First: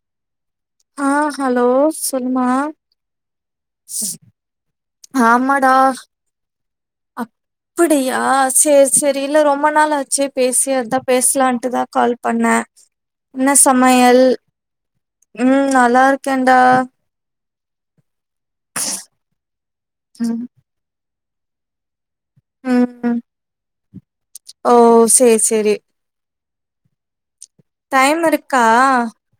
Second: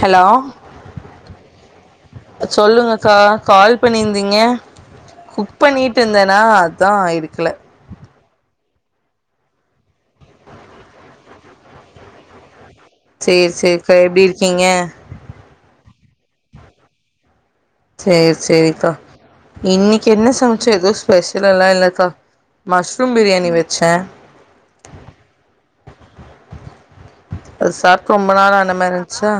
Hello ஆ hello சொல்லுமா சொல்லுங்கக்கா கால் பண்ணிருந்தீங்க குக் ஆமாடா பண்ணிட்டு இருந்தன்னா தான் இருக் அப்படியா சேர் சரி இல்ல ரொம்ப நாளாச்சே பேசி அதுதான் பேசலான்ட்டுதான் கால் பண்ணே சேரி என்ன சேரி ப்ப எப்டி சமையல் இருக்கீங்க ம் நல்லா இருக்கேன்டா சேரி சேரிக்கா இன்னைக்கு என்ன சமைச்ச எதோஸ் பெஷல் எல்ல இல்லக்கா உம் மஷ்ரூம் ம் பிரியாணி வச்சே ஓ சேர் சேரி அது சாப்ட்டு டைம் ரொம்ப நாள் இருக்கா ஆன மாரி இருந்துச்சா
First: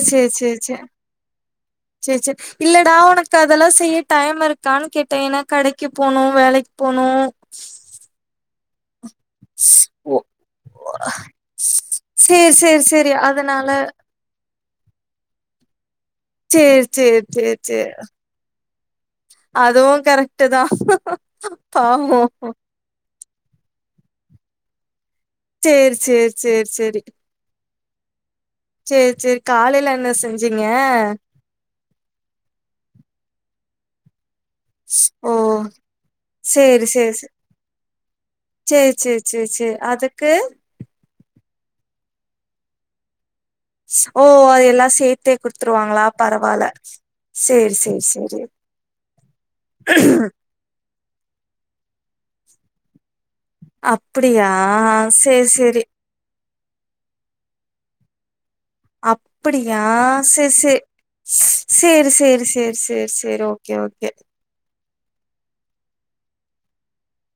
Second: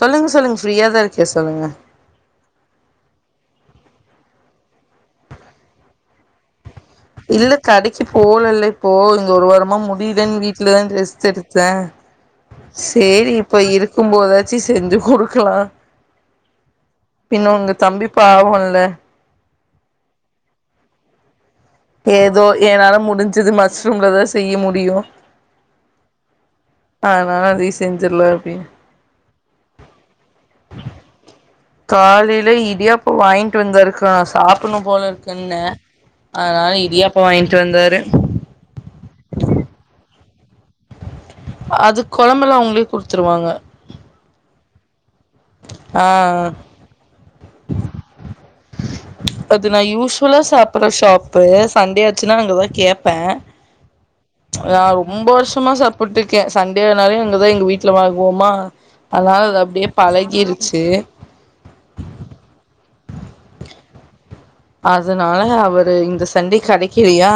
சொல்லுங்க சொல்லுங்க சேர்ச்சேர் ஃப்ரீயா தா இருக்கே சொல்லுங்க சேரிச்சேர் இல்லடா உனக்கு அதெல்லாம் செய்ய டைம் இருக்கான்னு கிட்டே ஏன்னா கடைக்கு போணும் வேலைக் இல்ல கடைக்கு போலல்ல போதும் ஒரு வாரமா ஓ முடிலன்னு வீட்டுல தான் ரெஸ்ட் எடுத்தன் சேரி இப்ப இருக்கும் போத வச்சி செஞ்சு கொடுக்கலாம் சேரி சேரி பின்னு உங்க தம்பி பாவன்ல அதுவும் கரெக்ட்டு தான் ஏதோ என்னால முடிஞ் இது மஸ்ரூம்ல தா செய்ய முடியு சேரிச்சேர் சேர்ச்சேரி செஞ்சிர்லா சேர்ச்சேரி காலையில என்ன செஞ்சீங்க ட்டு வந்தாருக்கா சாப்படணும் போல ஓ இருக்குன்ன அதனால சேரி சேரி இடியாப்ப சே வாங்கிட்டு வந்தாரு கு அதுக் கொழம்பெலா அவுங்களே குடுத்துருவாங்க ஸ் ஓ அதெல்லா சேத் ஆஹ் சேரி சேரி சேரி அது நா யூஸ்வலா சாப்படற ஷாப்பு சண்டே அ சின்னவங்கள கேப்பே அப்டியா லா ரொம்ப சேரி வருஷமா சேரி சாப்புட்டுக் கே சண்டேனாலே அங்க தா எங்க வீட்ல வாங்குவமா அப்படியா சேரி சேரி சேரி சேரி சேரி சேரி சேரி ஓக்கே ஓக் கே அதனால அவரு இந்த சண்டே கெடைக்கலியா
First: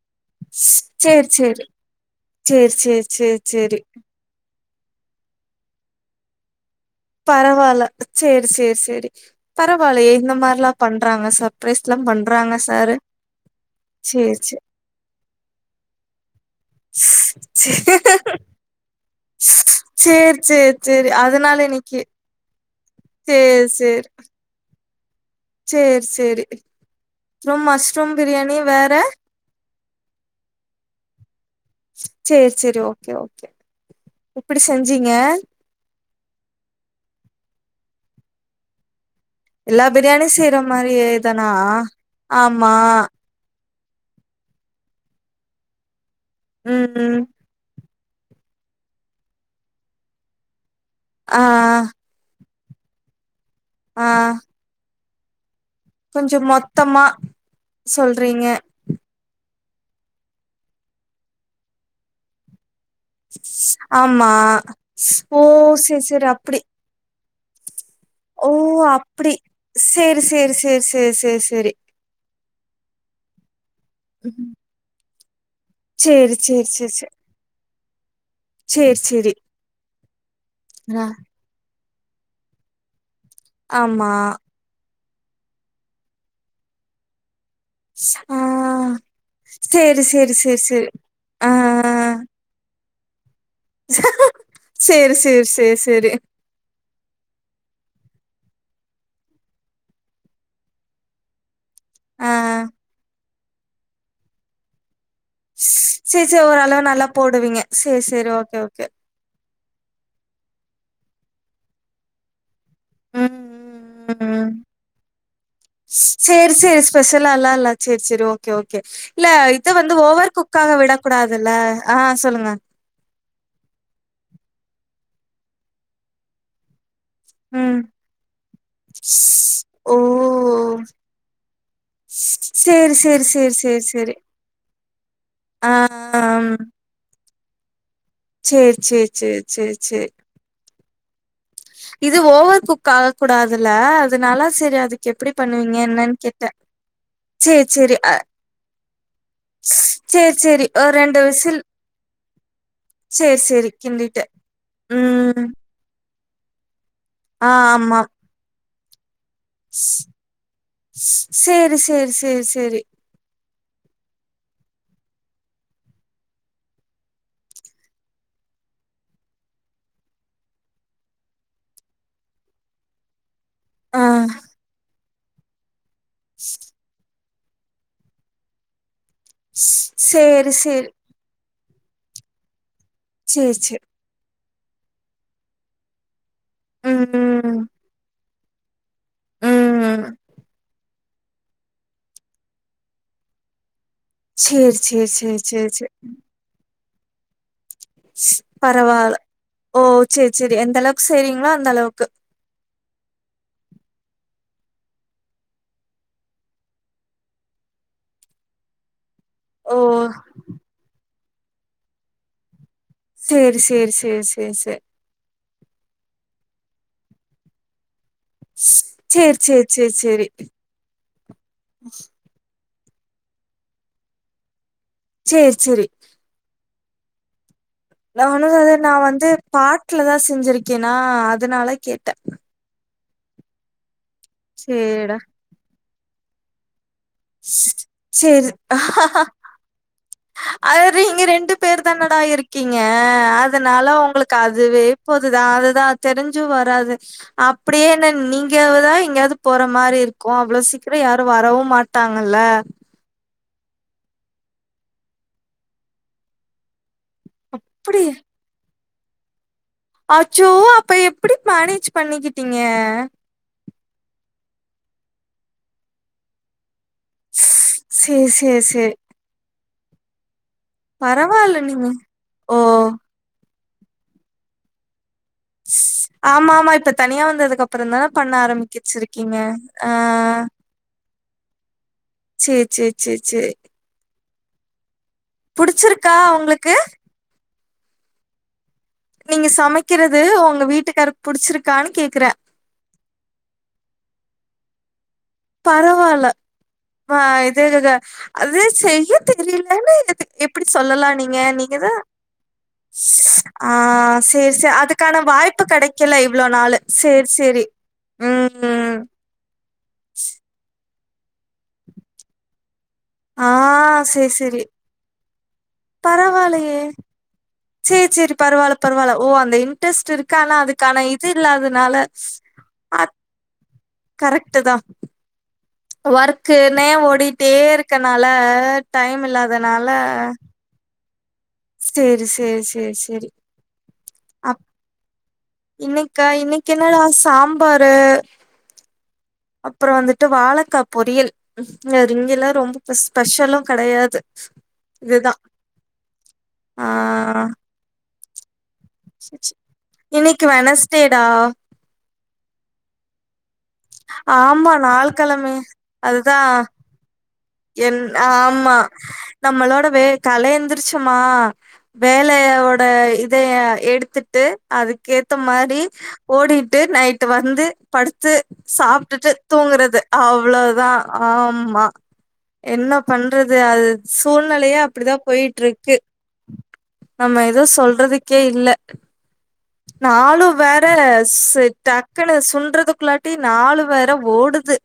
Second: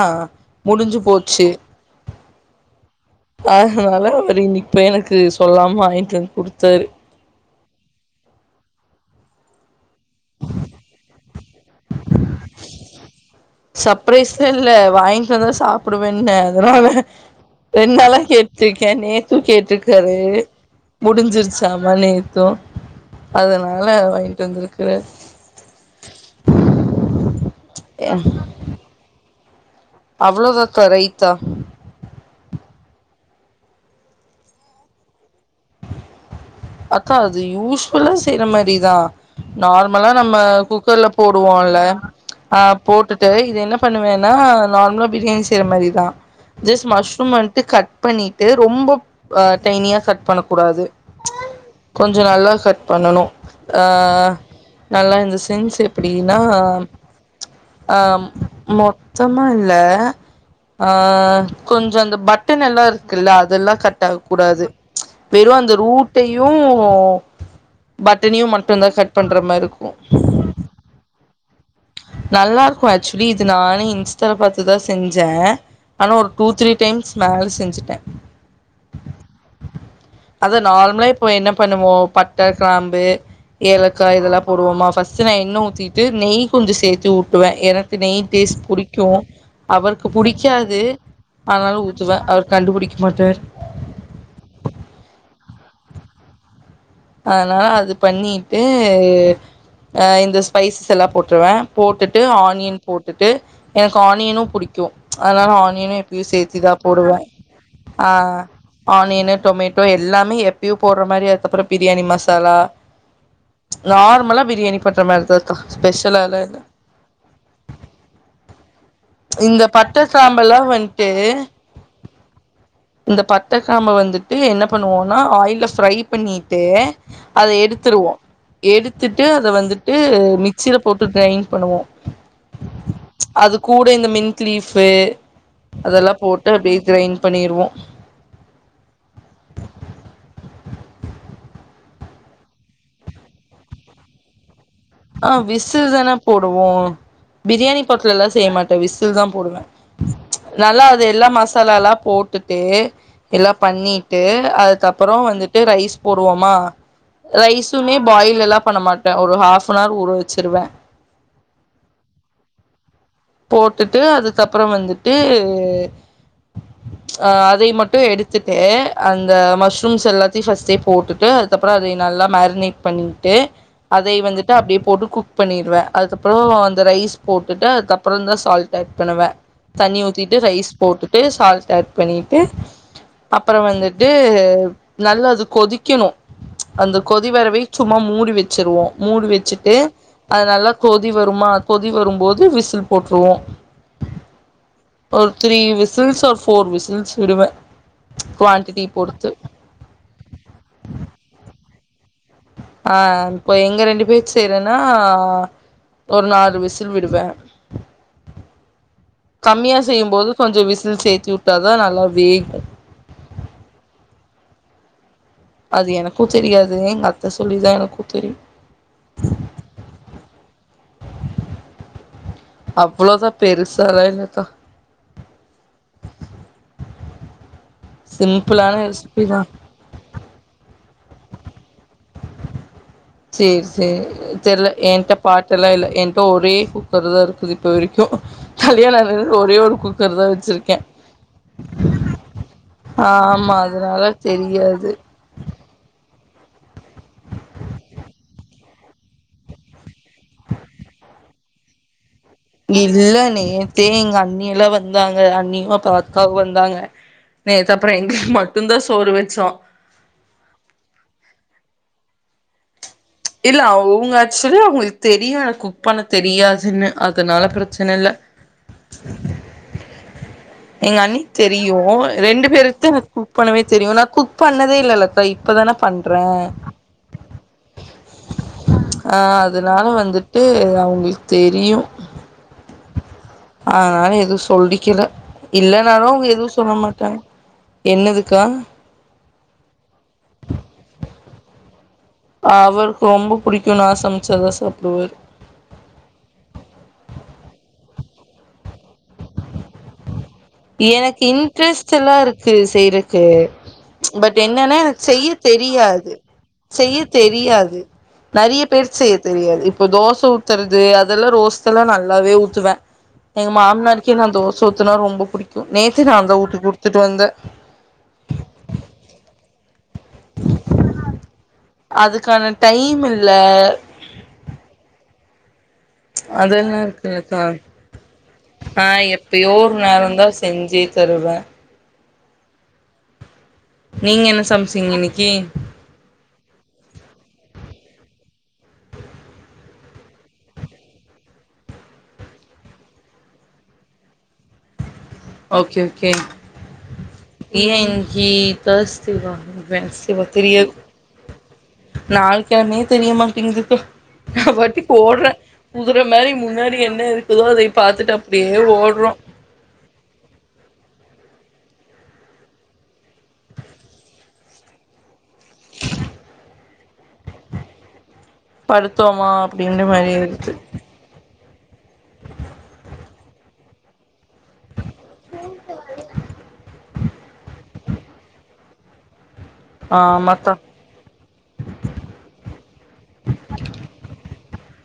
முடிஞ்சு சேரி போச்சு சேரி சேரி சேரி சேரி சேரி அதனால அவர் இன்னிக்கு எனக்கு சொல்லாம வாங்கிட்டு வந்து குடுத்தாரு பரவால செரி செரி செரி பர பரவாலயே இந்த மார்லா பண்றாங்க ச்பரைஸ்ல பண்றாங்க சாரு செர் சர்ப்ரைஸ்லா செர் இல்ல வாங்கிட்டு வந்தா சாப்பிடுவேன்ன அதனால செரி ரெண்டு நாளா கேட்டுருக்கே நேத்து கேட்டிருக்காரு செர் செர் செரி அதனால இனிக் [unintelligible] நேத்தும் அதனால வாய்ட்டு வந்துருக் க்ரு செர் செரி அப்ரொ மஷ்ரூம் பிரியாணி வேற அவ்வளோதாத்த ரய்த்தா செர் செரி ஓகே ஓகே எப்படி செஞ்சீங்க அக்கா அது யூஸ்வுல்லா செய்யற மாரிதா எல்லா நார்மலா பிரியாணியு நம்ம செய்ற மாரியே குக்கர்ல தானா போடுவோல ஆமா ஆஹ் போட்டுட்டு இது என்ன பண்ணுவேன்னா நார்மலா பிரியாணி செய்யற மாரி தா ஜஸ் ம் ம். மஷ்ரூம் வன்ட்டு கட் பண்ணிட்டு ரொம்பொ அ டைனியா கட் பண்ண கூடாது ஆ கொஞ்சொ நல்லா கட் பன்னனு ஆ ஆஹ் நல்லா இருந்துச்சு லென்ஸ் கொஞ்சோ எப்படினா மொத்தமா அ சொல்றீங்க மொத்தமா. இல்ல ஆஹ கொஞ்சொ அந்த பட்டன் எல்லா இருக் க்குல்ல அதெல்லா கட் ஆக ஆமா கூடாது. ஓ வெறு அந்த சேரி சேரி ரூட்டையு அப்டி பட்டனையு ஓ! மட்டு தா கட் அப்படி. பண்ற மாரி இருக்கு. இது செரி. நல்லா இருக்கு ஆக்சுலி இது நானே. இன்ஸ்டா ம். பாத்தத்துதா செஞ் ஜா ஆனா ஒரு சேரி, டூ சேரி, த்ரீ சேரி, டைம்ஸ் மேல செஞ்சுட சே சேரி, சேரி. அத அ நார்மலா இப்ப என்ன பண்ணுவோ பட்ட கிராம்பு ஆமா. ஏலக்கா இதெல்லா போடுவோமா ஃபஸ்ட் சுன என்ன உத்திட்டு நெய் கொஞ்ச சேத்துட் எனக்கு நெய் ஆ டேஸ்ட் புடிகு சேரி, அவருக்கு சேரி, சேரி, புடிக்காது சேரி. ஆ. ஆனாலு ஊதுவே அவர் கண்டுபுடிக்க பட்டர் செரி செரி செரி செரி அனால அது பண்ணிட்டு அ இந்த ஸ்பைஸ்லா போட்ருவே. போட்டுட்டு ஆ. ஆனியன் போட்டுட்டு. எனக்கு ஆனியனும் புடிக்கு அதனால ஆனியன எப்யு சேரி, சேரி சேர்த்திதா ஓரளவு நல்லா போடுவே போடுவீங்க. சேரி, சேரி. ஆஹ் ஓகே, ஓகே. ஆனியன் டொமேட்டோ எல்லாமே எப்யூ போற மாரி அதுகப்புறம் பிரியாணி மசாலா உம் நார்மலா உம் பிரியாணி பண்ற மாரிதாக்கா ஸ் ஸ்பெஷலாலா செரி இல்ல செரி ஸ்பெஷல இல்ல செரி செரி ஓகே ஓகே இல்ல இந்த இத வந்து பட்ட ஓவர் கிராம்பெல்லா குக்காக விடக் வந்ட்டு கூடாதுல்ல ஆஹ் சொல்லுங்க. இந்த பட்ட கிராம்பு வந்துட்டு என்ன பண்ணுவோனா ஆயில்ல ஃப்ரை பண்ணிட்டு. அத ம். எடுத்துடுவோ எடுத்துட்டு அத வந்துட்டு மிக்சில ஓ! போட்டு கிரைண் பண்ணுவோ சேரி சேரி சேரி அதுக் சேரி கூட இந்த சேரி மிட் லீஃபு ஆ அதெல்லா போட்டு அப்டியே கிரைன் பண்ணிறுவோ செர் செர் செர் செர் செர் இது ஓவர் குக் ஆக கூடாதுல்ல அதுனால சரி அ ஆஹ் விசில் தானே போடுவோ சேரி பிரியாணி சேரி அ பொட்லளா செய்ய மாட்டே விசில் தா போடுவே சேரி சேரி நல்லா ஒரு அது ரெண்டு எல்லா விசில் மசாலாலா போட்டுட்டு சேரி எல்லா சேரி பண்ணிட்டு கிண்டிட்டே அதுக்கப்புரொ ம் வந்துட்டு ரைஸ். போடுவோமா ஆ ரைசுமே ஆமா பாய்ல் எல்லா பண்ண மாட்டே ஒரு ஹா குனார் ஊற வச்சுருவே செரி செரி செரி செரி போட்டுட்டு அதுக்கப்புறொ வந்துட்டு அஹ அதை மட்டு எடுத்துட்டு அந்த மஷ்ரூம்ஸ் எல்லாத்தையு ஃபஸ்ட்டே போட்டுட்டு அதுக்கப்புறொ அதை நல்லா மேக்னேட் பண்ணி ட்டு ஆ அதை வந்துட்டு அப்டியே போட்டு குக் பண்ணிடுவே அதுக்கப்புறொ அந்த ரைஸ் போட்டுட்டு அதுக் அப் அப்ரொந்தா சால்ட் ஆட் பண்ணுவே தண்ணி ஊத்திட்டு சேரி ரைஸ் சேரி போட்டுட்டு சால்ட் ஆட் பண்ணிட்டு சேரி அப்றொ சேரி வந்துட்டு நல்லா அது கொதிக்கனு அந்த கொதிவரவை ம் சும்மா மூடி வச் சுருவோ மூடி வச்சுட்டு ம் அது நல்லா கொ கொதி வருமா கொதி வரும்போது விசில் போற்றுவோ சேரி சேரி ஒரு சேரி த்ரீ சேரி விசில்ஸ் ஆர் ஃபோர் விசில்ஸ் விடுவே ஸ் குவான்டிட்டி பரவால பொறுத்து ஓ செர் செரி எந்த அளவுக்கு செய்ரிங்களோ அந்த அளவுக் க்கு ஆஹ் இப்ப எங்க ரெண்டு பேர் செய்றேனா ஒரு நாலு விசில் விடுவே ஓ கம்மியா செய்யும்போது கொஞ்சொ விசில் சேர்த்தி உட் டதா நல்லா வேகு செரி செரி செர் செர் செ அது எனக்கு தெரியாது எங்க அத்த சொல்லிதா எனக்கு தெரியு செர் செர் செர் செரி அவ்வளோதா பெருசலா இல்லகா செர் செரி நானு சிம்பிளான நா ரெசிபி வந்து தா பாட்ல தா செஞ்சிருக் ஓக்கேனா அதுனால கேட்டே செர் செ தெர்ல ஏன்ட்ட பாட்டலா இல்ல என் ஒரே ஹு ஸ் செரி ஆனதுலருந்து ஒரே ஒரு குக்கர் தா வச்சிருக்கே அது நீங்க ரெண்டு பேர் தானடா இருக்கீங்க ஆமா அதுனால அதனால உங்களுக்கு அதுவே தெரியாது போதுதா அதுதா தெரிஞ்சு வராது அப்டியே என்ன நீங்கதா எங்கேயாவது போற மாரி இருக் கு அவ்ளோ சீக்கிரொ யாரு வரவும் மாட் இதுல நீ நேத்தே எங்க அண்ணியலா வந்தாங்க அண்ணியு அக்காவு வந்தாங்க நேத்தப்புரொ அப்டி எங்க மட்டுதா சோறு வச்சொ அச்சோ அப்ப எப்படி மனேஜ் பண்ணிகிட்டீங்க இல்ல அவுங்க ஆக்சுவலி அவங்ளுகு தெரியாது குக் பண்ண தெரியாதுன்னு அதனால பிரச்சன இல்ல சேரி சேரி சேரி எங்க அண்ணி பரவால்ல தெரியொ நீங்க ரெண்டு ஓ பேருக்கு குக் பண்ணவே தெரியொ நான் குக் பண்ணதே இல்லல்லக் ஸ் ஆமா ஆமா இப்ப தனியா வந்தது அப் ப்புரொ தான பண்ண ஆ ஆரம்பிக்கச்சிருக்கீங்க அதனால வந்துட்டு ஆஹ் அவங்களுக்கு தெரியு செர் செர் செர் செ சொல்லிக்கில இல்னாலும் எதுவு சொல்ல உங்களுக்கு மாட்டாங்க. என்னதுக்கா நீங்க சமைக்கறிறது உங்க வீட்டுக்காருக்கு புடிச்சிருக்கான்னு கே அவருக்கு ரொம்ப புடிக் னா சமச்சதசாப்படுவார் பரவாயில்ல ஆ இதேதா அது செய்ய தெரியலன்னு எப்டி சொல்லலா எனக்கு நீங்க இன்ட்ரெஸ்ட் நீங்கதா எல்லா இருக்கு செய்ரதுக்கு ஆ பட் சேரி என்ன சேரி நா அதுக்கான செய்ய வாய்ப்பு தெரியாது. கெடைக்கல இவ்ளோ நாளு செய்ய சேரி சேரி தெரியாது நிறைய ம் பேருக்கு செய்ய தெரியாது. தோச ஊத்துறது அது அதெல்லா ரோஸ்ட்ல்லா நல்லாவே ஊத்துவ ஆ எங்க மாமனாருக்கே நா தோச ஊத்துனா ரொம்ப புடிக்கு நேத்து நான்தா ஊத்தி பரவாயலையே குடுத்துட்டு வந்தே சரி சரி பரவாயில்ல பரவாயில்ல ஓ அந்த இன்ட்ரெஸ்ட் இருக்க ஆனா அதுக்கான இது இல்ல அதுக்கான டைம் இல்ல கரெட்டுதா அதெல்லா ஒர்க்குக்ன்னே இருக்குல்லக்கா ஓடிட்டே இருக்கனால ஆ டைம் இல்லாதனால தருவ சரி சரி சரி சரி நீங்க என்ன சமைச்சீங்க இன்னைக்கி இன்னைக்கா இன்னைக்கு என்ன னா சாம்பாரு. அப்புறம் வந்துட்டு வாழைக்கா பொரியல் இங்க எல்லா ரொம்ப ஸ்பெஷலும் கிடையாது. ஓகே ஓகே ஏன் ஏ [unintelligible] இன்னைக்கு தெரியாது வெனஸ்டேடா நால் கிழமையே தெரியமாட்டிங்குது ந ஆமா பத்தி நாள் போடுறேன் கெழமை குதற மாதிரி அதுதா முன்னாடி என்ன இருக்கு ஆமா நம்மளோட வே காலைல எந்திரிச்சுமா வேலையோட இதைய எடுத்துட்டு அதுக்கேத்த மாதிரி ஓடிட்டு நைட்டு வந்து படுத் படுத்தோமா சாப்பிட்டுட்டு அப்டின்ற தூங்குறது மாரி இருக்கு அவ்வளோதான் ஆம் மா என்ன பண்றது அது சூழ்நிலையே அப்படிதான் போயிட்டு இருக்கு. நம்ம ஏதோ சொல்றதுக்கே இல்ல ஆமாக்கா நாளும் வேற டக்குனு ஸ் என்றதுக்குள்ள நாலு வேர ஓடுது.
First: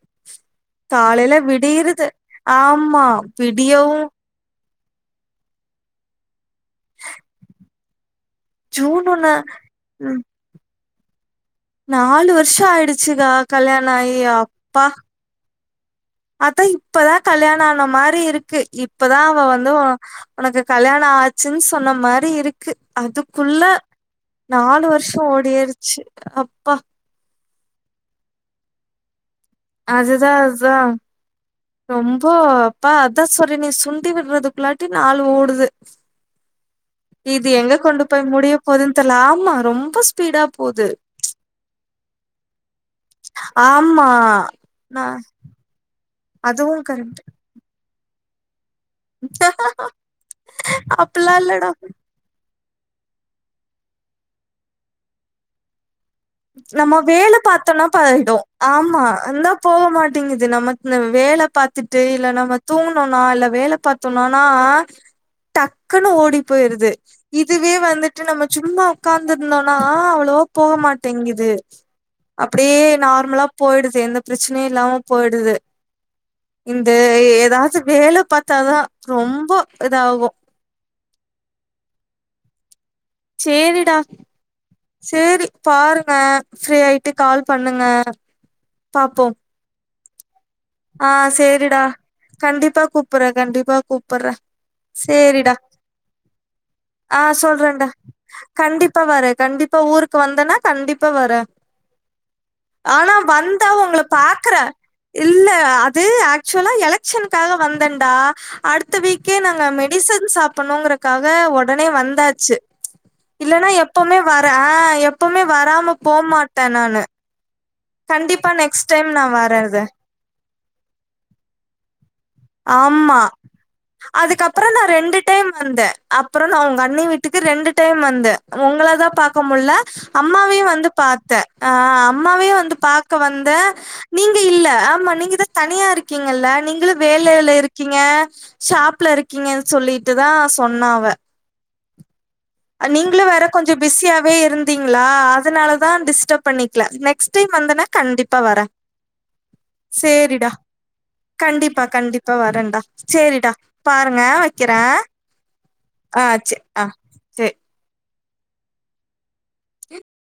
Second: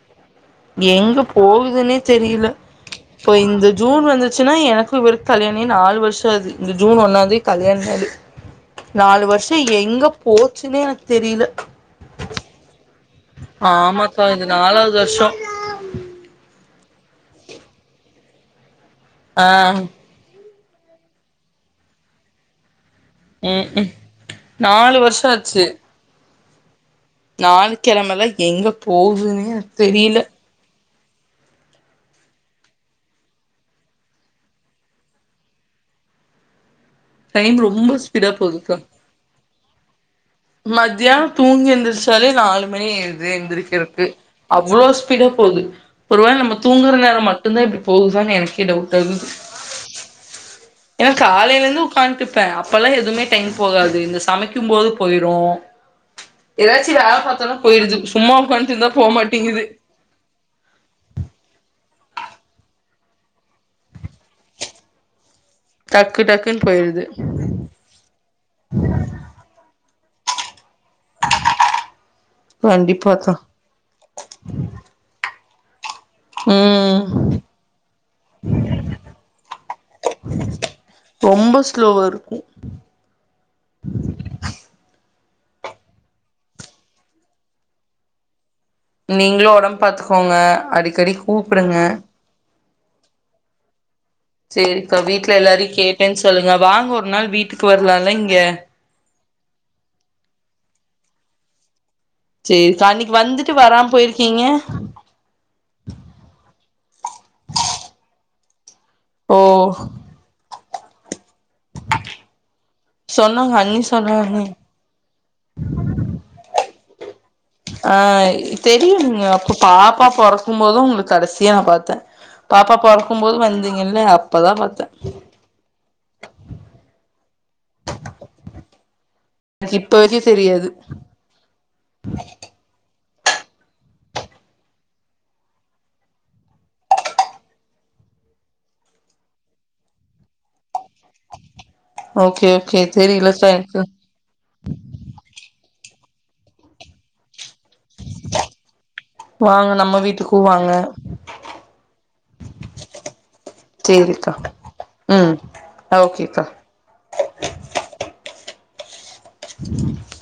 எங்க காலைல போகுதுன்னே விடியறது. தெரியல ஆமா. இப்போ இந்த ஜூன் விடியவும் வந்துச்சுன்னா எனக்கு ரு கல்யாணாஆகி நாலு வருஷ ஆவுது இந்த ஜூன் ஒன்னாந்தேதி கல்யாண நாலு ஜூன் நாலு ஒண்ணு வருஷம் எங்க போச்சுன்னே எனக்குக் தெரில நாலு வருஷ ஆயிடுச் ஆமா பா இது நாலாவது வருஷம் அதான் இப்பதா கல்யாணம் ஆன மாரி இருக்கு இப் இப்பதான் அவ ஆ வந்து வ உனக்கு கல்யாண ஆச்சுன்னு சொன்ன மாரி இருக்கு அதுக்குள்ள ம் ம் நாலு வருஷம் ஓடியிருச்சு அப் அப்பா நாள் கிழமைல எங்க போகுதுன் அதுதான் அதுதா ரொம்ப அப்பா அதான் சொல்ரனே சுண்டி விட்றதுக்குள்ளாட்டி நாளு ஓடுது இது டைம் எங்க ரொம்ப கொண்டு போய் முடிய போதுன்னு தெரில ஆமா ரொம்ப ஸ் மத்தியானம் தூங்கி எந்திரிச்சாலே நாலு மணியாரது எந்திரிக்கிறதுக்கு ஆமா. அவ்வளோ நான் ஸ்பீடா போகுது ஒருவேள நம்ம அதுவும் தூங்குற கரெக்ட். நேரம் மட்டும்தான் இப்படி போகுது [unintelligible] டவுட்டா ஆகுது ஏன்னா அப்டிலாம் காலையில இல்லடா. இருந்து உட்காந்டுருப்பேன் அப்பல்லாம் எதுமே டைம் போகாது இந்த சமைக்கும்போது போயிரு நம்ம வேல பாத்தோனா பார்த்தோனா ப போயிடுது சும்மா பாய்டு உட்காந்துட்டு இருந்தா ஆமா போ அந்தா மாட்டேங்குது போ மாட்டேங்குது நம்ம வேல பாத் பத்துட்டு இல்ல நம்ம தூங்கணுனா இல்ல வேல பாத்தோனனா டக்குன்னு டக்கு ஓடி டக்குன்னு போயிருது போயிடுது இதுவே வந்துட்டு நம்ம சும்மா உ்காந்து இருந்தோனா ஆ அவ்வளவா போகமாட் மாட்டிங்குது அப்படியே கண்டிப்பாக்கா நார்மலா போயிடுது எந்த பிரச்சனையு இல்லாம போயிடுது இந்த ம் ஏதாச்சு வேல பார்த்தாதான் ரொம்ப இதாகும் ரொம்ப ஸ்லோவா இருக்கு சேரிடா சரி பாருங்க ஃப்ரீ ஆயிட்டு கால் பண்ணுங்க பாப்போ நீங்களும் உடம்ப பார்த்துக்கோங்க ஆ சேரிடா கண்டிப் ப்பா கூப்பற கண்டிப்பா கூப் சரிக்கா வீட்ல எல்லாரையு கேட்டேன்னு சொல்லுங்க வாங்க ஒரு ஆ நாள் வீட்டுக்கு சொல்றேன்டா வரலால இங்க கண்டிப்பா வரே கண்டிப்பா ஊருக்கு வந்தன்னா கண்டிப்பா வர சரிக்கா அன்னைக்கு வந்துட்டு வராம போயிருக்கீங்க பாக்குறே இல்ல அது ஆக்சுவலா எலெக்ஷனுக்காக வந்தேன்டா அடுத் த வீக்கே ஓ நாங்க மெடிசன் சாப் பண்ணுங்கறக்கா ஆ உடனே வந்தாச்சு சொன்னாங்க இல்லன்னா அண்ணி எப்போமே சொன்னாங்க வர ஆ எப்போமே வராம போமாட் தனானு ஆ தெரியும்ணி அப்ப வரது பாப்பா பொறக் பும்போது உங்கள கடைசியா நா பாத்தே பாப்பா ஆமா பொறக்கும் போது வந்தீங்கல்ல அப்பதா அதுக்கப்புற நா பாத்தே ரெண்டு டைம் வந்தேன் அப்புறம் நான் உங்க அண்ணி விட்டு க்கு ரெண்டு டைம் வந்த உங்கள தா பாரக்க முல எனக்கு இப்ப வரைக்கு அம்மாவையு தெரியாது வந்து பார்த்த அம்மாவே வந்து ப க்கு வந்த நீங்க இல்ல ஆமா நீங்க தா தனியா இருக்கீங்கில்ல நீங்களு வேலைல இருக்கீங்க ஷாப்ல இருக்கீங்கனு சொல்லிட்டுதா சொன்னாவ ஓகே ஓகே நீங்களு வேற தெரியலக்கா கொஞ்சோ எனக்கு பிஸியாவே இருந்தீங்களா அதனாலத தா டிஸ்டர்ப் பண்ணிக்கல நெக்ஸ்ட் டைம் வந்தனா கண்டிப்பா வரே வாங்க நம்ம வீட்டுக்கு சேரிடா வாங்க கண்டிப்பா கண்டிப்பா வரேன்டா சேரிடா பாருங்க சேரிக்கா வக்கிறே ம் ஆ ஓகேக்கா சேரி ஆ [inaudible] [inaudible]